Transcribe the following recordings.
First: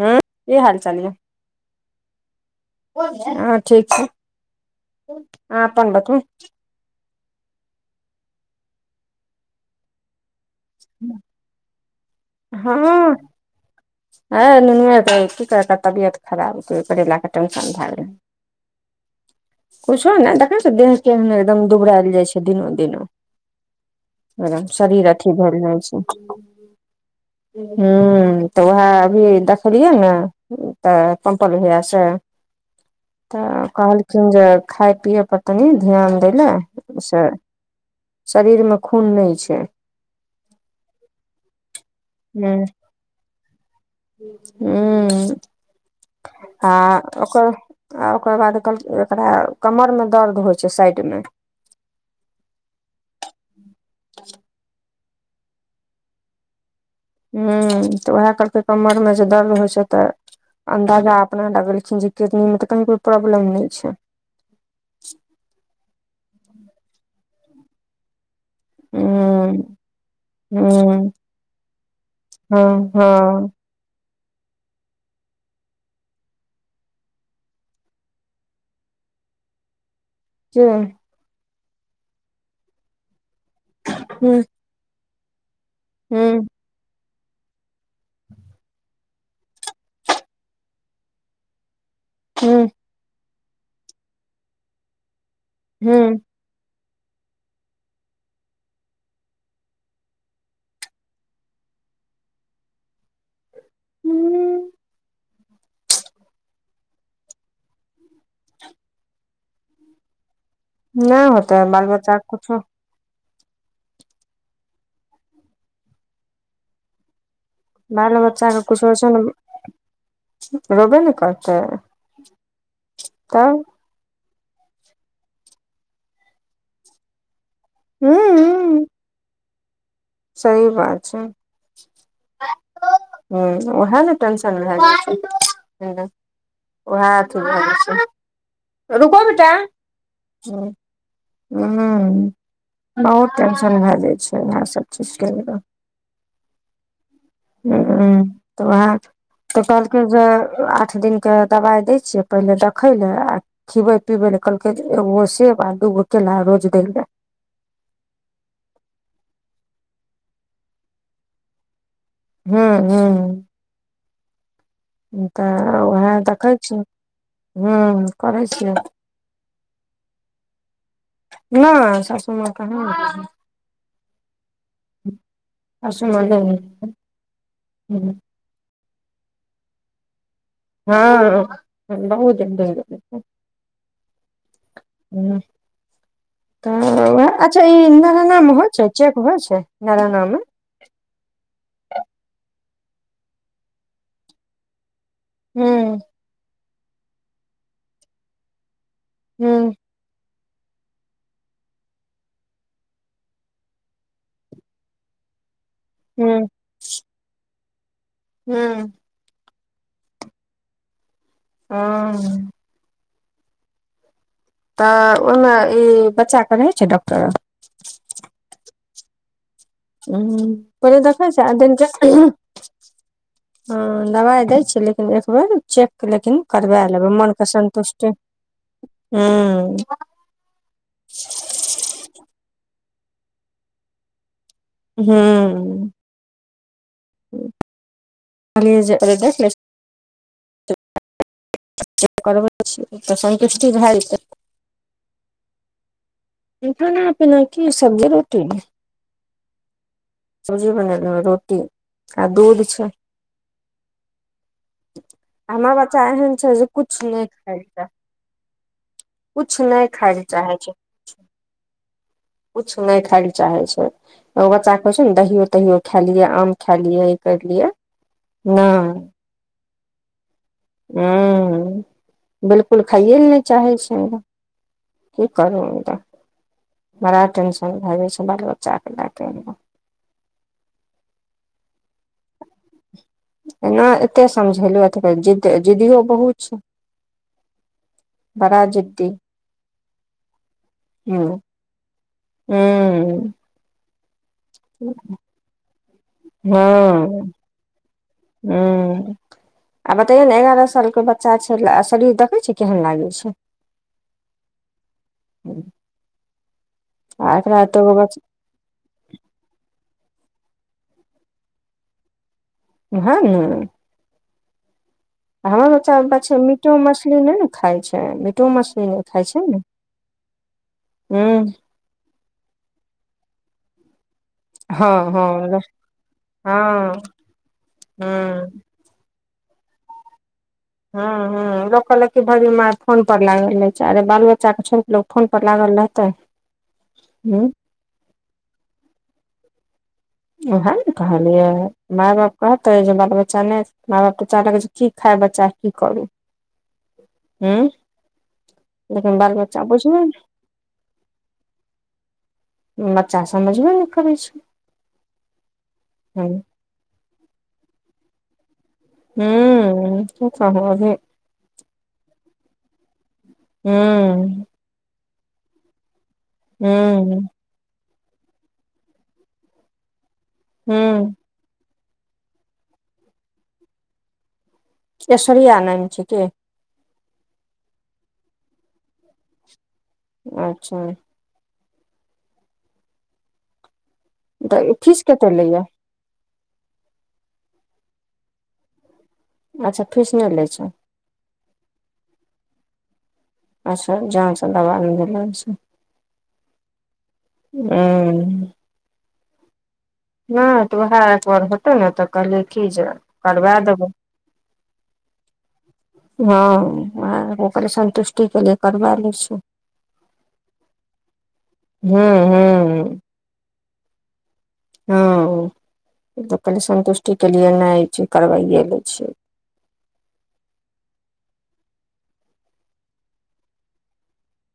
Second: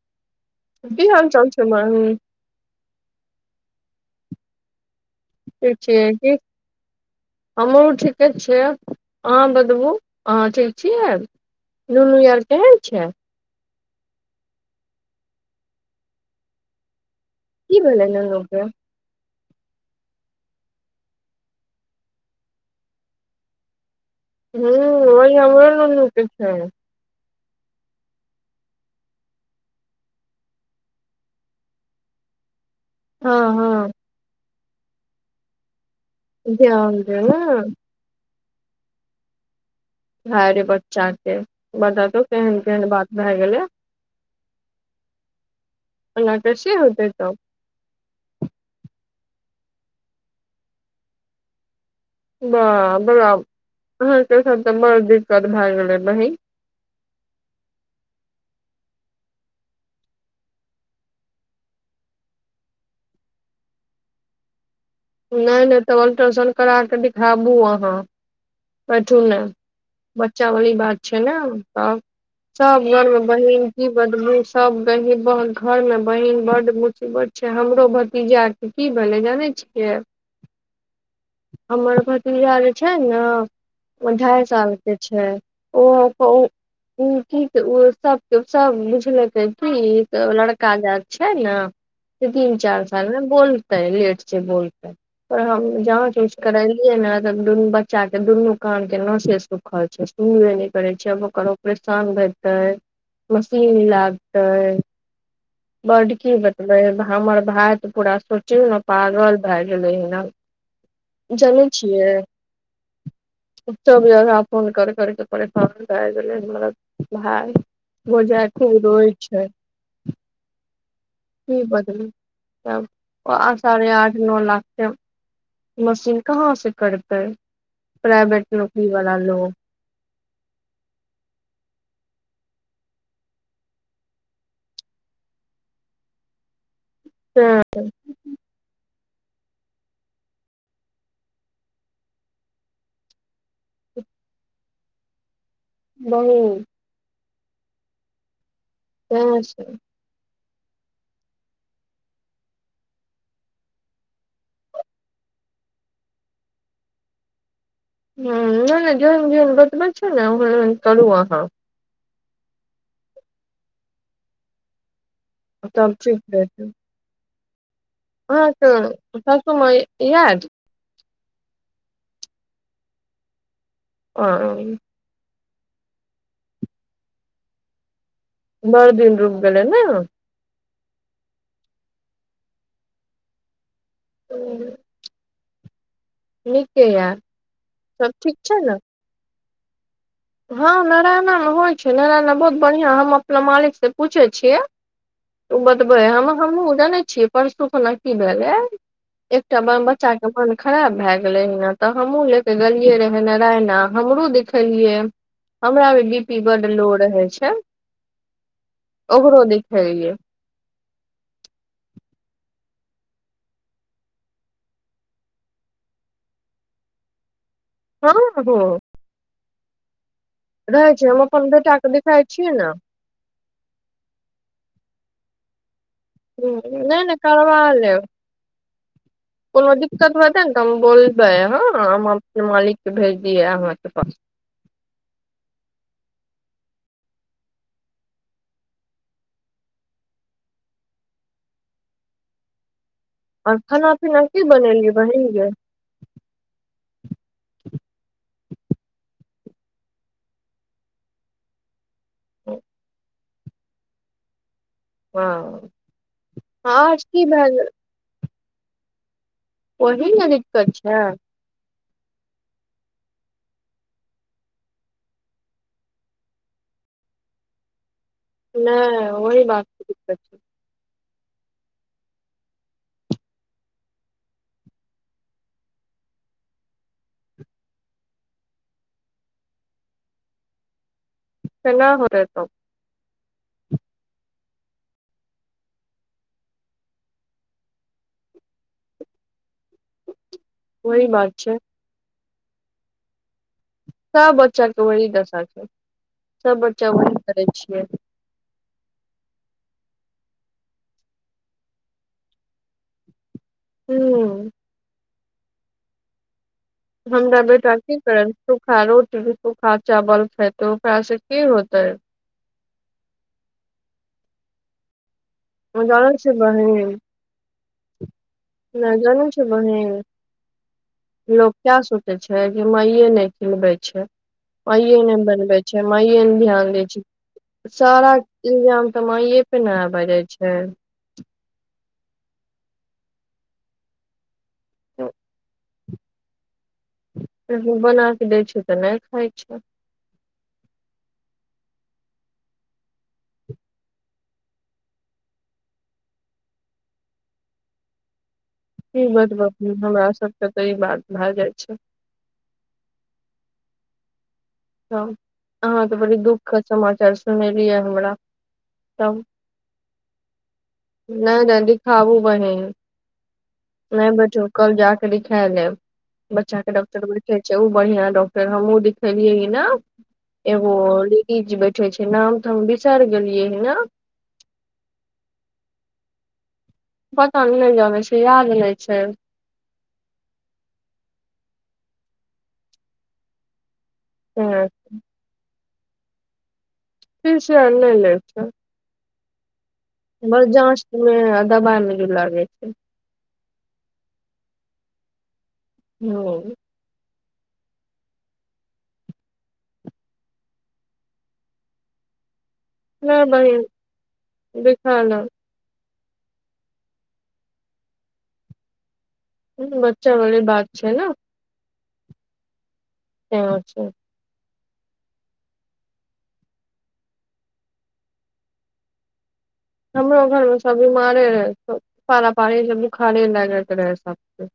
हँ की हाल कि हाल चाल छै माहि। ह ठीक छै अहाँ ठीक अपन छी बतबू कि हमहूँ ठीके छिय अहाँ बतबु अहाँ ठीक छीयै तबियत खराब ओकरे लऽ के टेन्शन की भऽ भेलै गेल नुनू के किछो नहि देखैत छिए देह तेह एकदम दुबराइल जाइ छै दिनो दिनो। हूँ शरीर अथी वही भेल हमरो जाइ छै। नुनू के ह तऽ उएह अभी देखलियै ने त भैया से हँ त हँ कहलखिन जे खाय पिये पर तनी ध्यान ध्यान दियौ से ने शरीरमे खून नहि छै हाइरे बच्चा के बताउ केहन केहन बात भए गेलै हू एना कैसे आ होतै तब ओकर हा ओकर बाद कहल एकरा कमर मे दर्द होइ छै साइड मे अहाँकेँ त एखन बड़ दिक्कत भए गेलै बहिन हूँ तऽ उएह कहलकै कमरमे जे दर्द होइ छै तऽ अन्दाजा अपना लगेलखिन जे किडनी मे तऽ कनिको प्रॉब्लम नहि छै नहि नहि तऽ अल्ट्रासाउंड करा कऽ दिखाबू अहाँ कथु ने हूं बच्चावाली बात हूं छै ने तऽ सभ हँ हँ बहिन ई सभ गरीब घरमे बहिन बड मुसीबत छै हमरो भतीजा कि भेलै जानै छियै जे हमर भतीजा जे छै न हूं ढ़ाइ साल के छै हूं सभ बुझलकै कि लड़का द छै ने से तीन हूं चार साल मे बोलतै लेट से बोलतै पर हम हूं करेलियै न त दुनु बच्चा तऽ दुनू कान के नसेे सुखल छै सुनबे नै करै छै आब ओकर आँपरेशान भेतै मशीन लादतै हूं [inaudible] बडकी बतबइ है हमर भाइ त पूरा सोचियौ न पागल भए गेले हन नै होतै बाल बच्चा के कुछो [unintelligible] फोन कर कर के परेशान भए गेलै हमरा भाय बाल बच्चा [unintelligible] के खू कुछो होइ रोय ने छै रोबे ने करतै कि बदलु त आब ओ आठ तब सारे आठ न लाखके मशीन कहाँ से करतै हूं प्राइवेट नौकरी वला लोक सही बात छै हूँ उएह नऽ टेंशन भऽ जाइ छै हूँ ओहए अथु भ गेल तें छै रुकोबेटा हूं बहुत टेंशन भए जाइ छै इहै सब [unintelligible] बहुत हूँ तऽ वह तें तऽ से ह कहल जे आठ दिनके दबाइ दै छियै पहिले देखै लए आ खिबै पिबै नै कहलकै एगो सेव दूगो केला रोज दै ला हूँ नै नै जेहन जेहन बतबै छै ने ओहेन ओहेन करू अहाँ हूँ हूँ तऽ तब उएह ठीक देखै छीयौ हूँ आहाँ के सासु मा याद नय शाशु मा कहाँ अबै है ओ अस म ह [unintelligible] बड़दिन रुक गेलै नयहाँ हँ बहुत दिन रैह गेलै त [unintelligible] हूँ य तऽ अच्छा ई सब नाना ठीक नामे ने होइ छै चेक हो छै नाना नामे हँ नारायना मे होइ छै नारायना बहुत बढ़िआँ हम अपना मालिक से पूछै छियै ओ हूँ बतबै हम हमहुँ जानै छियै परसू खोना की भेलै एकटा हूँ बर बचा मन खराब भए गेलै ने तऽ हमहूँ ले के गेलियै रहै नारायणा हमरो दिखेलियै हमरा मे बी हूँ पी बड लो रहइ छै हूँ ओकरो देखए हँ तऽ ओईमे ई बच्चा के रहै छै डॉक्टर हँ ह [unintelligible] हूँ पहिले हम देखै छै अपन आध बेटा दिन के देखाइ छियै ने हँ दबाइ दै छै लेकिन एक बेर चेक लेकिन करबा नहि लेबै नहि मनके करबा लेब संन्तुष्टी कोनो दिक्कत होतै ने तऽ हम बोलबै हँ हम अपने मालिकके भेज दियै अहाँकेँ पास हू। देख [unintelligible] करबै छियै तऽ सन्तुष्टि भए जेतै। कि बनल ब हने खाना पीना कि सब्जी रोटी सजी बनल रोटी आ दूध छै। हँ हमरा बच्चा एहन छै जे आज कुछु की नहि भए खाय गेल छै किछु नहि वही खाय लऽ ने चाहे दिक्कत छै किछु नहि खाय लऽ चाहे छै ओ बच्चा के होइ छै ने दहियो तहियो खायए लिये आम खााय लियै करलियै नहि वहि बात के दिक्कत छै हू बिल्कूल खाइए ल नहि चाहै छै। कि करू बड़ा टेंशन भए जाइ छै बाल बच्चाके लै कै। केना हो रह तऽ एना एते समझेलहु कह जिद् जिद्दियो बहुत छै। बडा जडी वही ह बात छै ह सभ बच्चाके वही दशा छै सभ बच्चा वही करै छियै हू। आ बतैयौ ने एगारह साल के बच्चा छै शरीर देखै छै केहन लागै छै हूँ। आ हमरा एकरा बेटा तऽ कि करल? सूखा रोटी सूखा चावल खेतै ओकरा से कि होतै। ओहे ना बच्चा जान छै बच्चा बहन मीटो मछली नहि ने खाइ छै मीटो मछली न नहि खाइ जानै छै ने बहन ह लोक कऽ सोचै छै कि मइए नहि खिलबै छै। माइये हँ ने हँ बनबे छै माइये ने ध्यान दै हँ छय। सारा हँ इल्जाम त माइ पे ने आब जाइ छै। ह लोक कहलक भगी मार फोन पर लागल रहे छै बाल बच्चा बच्चा के छोड़ कऽ फोन पर लागल रहतै? लेकिन बना के दै छै तऽ नहि खाइ छै। उएह ने कहलियै माय बाप कहते जे बाल बच्चा नहि माय बाप तऽ चाहल कऽ कि खाय बच्चा की करू ह ई लेकिन बाल बतब बच्चा बुझबे हमरा सभके तऽ ई बात भए जाइ छै। बच्चा समझबे नहि करै छै। हँ अहाँकेँ बड़ी ह दुखके समाचार सुनेलिय हमरा। तब हू उ ही नहि नहि दिखाबू बहिन हू नहि बैठ कल जऽ के दिखा लेब बच्चा के डॉक्टर ह बैठ ओ बढ़िया डॉक्टर हमहुँ दिखेलियए ह ने एगो ल हूँ लेडीज बैठे छै नाम तऽ हम बिसार गेलियै ह नाम ऐश्वर्या नाम छै क पता ने नहि जानै छै याद नहि छै। अच्छा। त तें फीस कते लेया। तीन सौ अ लऽ ले छ। अच्छा फिर। बड़। जाँच मे आ दबाई मे भी लागे छै अच्छा जाँच दबाइ मे भी लागय छय। यो। ह। न तो ओहे त। तब ने त कहलियै की जे नहि करबा बहिन देबै। देखा ल हँ ओहे ओकरे संन्तुष्टि। के लिए करबा लै छी। ह बच्चा वाली बात छै। ने हूँ हूँ। सेहै छै। हँ त कहलै सन्तुष्टिके लिए नहि छै। करबाइए लै छियै। हमरो घोर मे सभ बिमारे रहै पारा पारी बोखारे लागैत रहै सभ के।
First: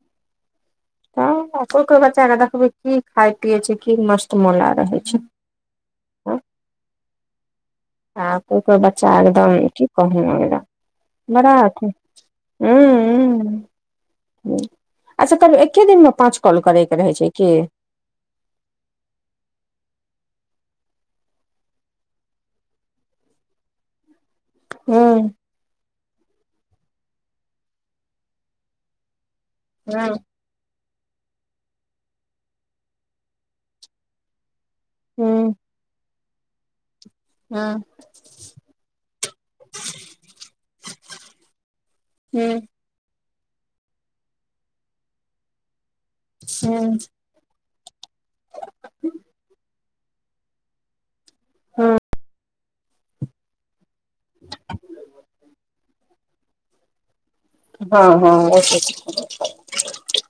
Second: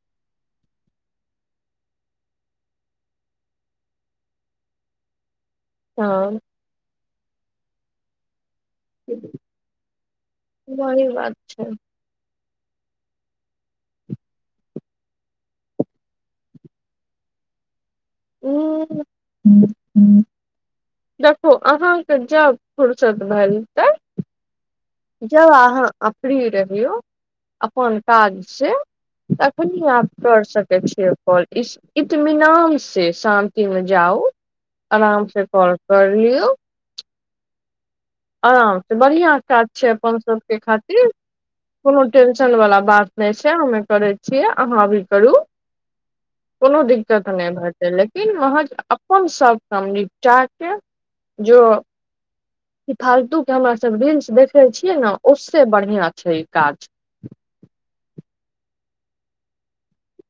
तऽ कोय कोय बच्चा के देखबै की खाय पियए छै। की मस्त मोला रहै छै। हँ। हँ को बच्चा एकदम की कहू वही एकदम बात बड़ा छै अथि। हू हू। अच्छा करौ एके दिन मे पाँच कॉल करे के रहै छै। की। हू। देखो अहाँ। के जा फूर्सत भए जेतै। हूँ जब अहाँ फ्री रहियौ अपन काज से। कखिनिये अहाँ हँ हूँ कर सकै छिय। ओर इस इतमिनान से शान्त मे जाउ। आराम से हूँ कॉल कर लियौ। हँ। आराम से बढ़िया काज छै। अपन सभ के खातिर कोनो टेशन वालला बात। नहि से हमे करै छियै अहाँ भी करु कोनो दिक्कत नहि भेत लेकिन। तन महज अपन सभ क निपटा के जो। हूँ ई फालतू के हमरा सभ रील्स देखे छिये ने ओसे बढ़िया छै। ई काज हँ हँ।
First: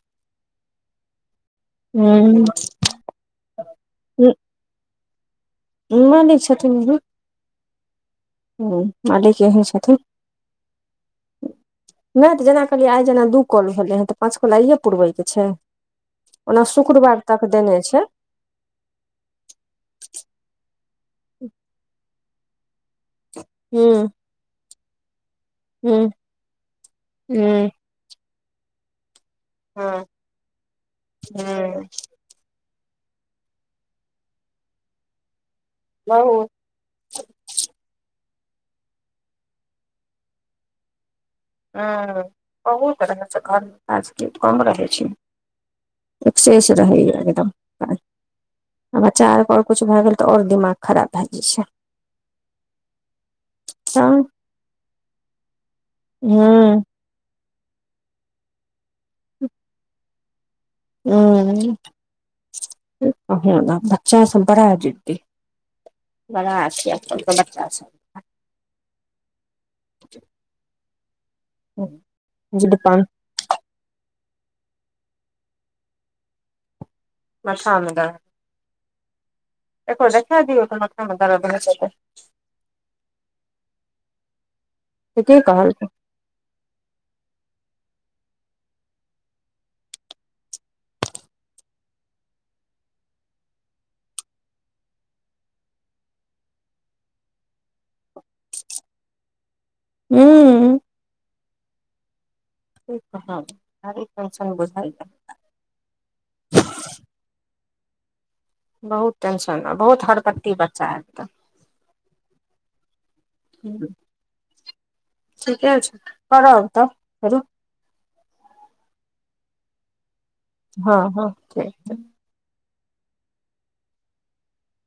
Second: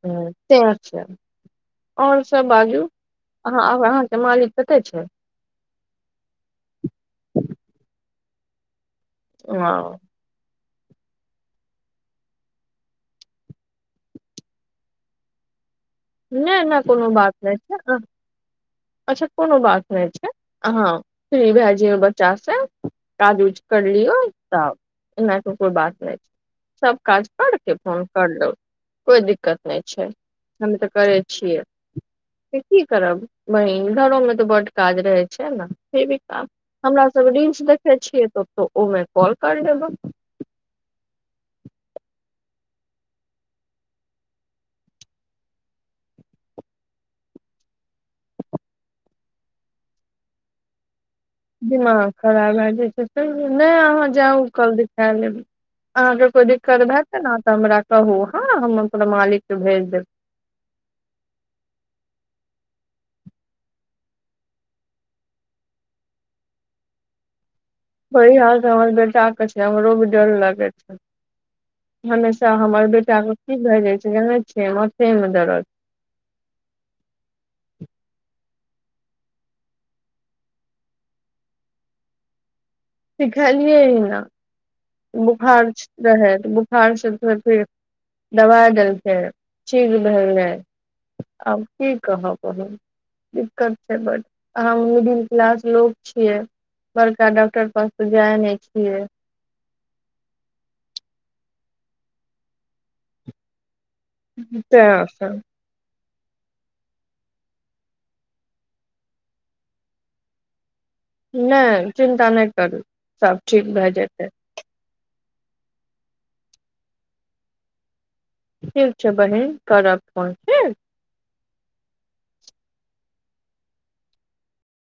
ह त छै। आओर सभ बाजू अह अहाँके मालिक कते छै। मानै छथिन। ह मालिक एहन छथिन। हँ, नहि तऽ जेना कहलियै आइ जेना दू कल भेलै हे तऽ पाँच कल आइए पुरबैके छै। नहि ओना नहि कोनो शुक्रवार बात तक नहि देने अहाँ- छै। अच्छा कोनो बात नहि छै। अहाँ फ्री भए जयौ बच्चा से। काज कुज हूँ करलियऔ तना। कोइ बात हूँ नहि छै। सभ काज हूँ करके फोन कर लो कोइ दिक्कत। नहि हँ छै। हम तऽ करै छियै हँ से की करब। वही घरोमे तऽ बड काज रहै छै। ने फ भी काम बहुत हमरा सभ रीलस देखे छियै त ओहिमे कॉल कर देब। ह बहुत रहै छै। घोर में काज कम रहै छै। एक शेष रहैय एकदम अ चारर कछु भए गेल तऽ औरबिमारी खराब भए जाइ छै दिमाग खराब भए जाइ छै नहि तऽ अहाँ हूँ जाउ कल देखा लेब अहाँके कोइ दिक्कत भएतै ने तऽ हमरा कहू हँ हम अपरा मालिकके भेज देब हू भ्षण सपराा दी [inaudible] [inaudible] बड़ा आ छै त बच्चा वहि हाल त हमर बेटााके छै हमरो भी डर लागे छै हमेशा हमर जिद्दपन बेटाके की भए जाइ छै जानै छियै माथेमे दरद मद एो देखा दियऔ को मखमे दर भेलै सिखलियै न से की बोखार कहलकै रहै बोखारसँ फेर दबाइ देलखै ठीीक भेले आब की कहबब दिक्कत छै ब अह मिडिल क्लास लोग छियै बड़का डॉक्टर प त जाय ने छियै हूँ र [inaudible] [inaudible] त [inaudible] बहुत टेंशन ह बहुत हरकत्ती बच्चा ह नहि चिन्ता नहि करू सब ठीक के भए जेतै ठीके छै करब तब करू ठीक छै बहिन करब फोन हँ हँ ठीक छै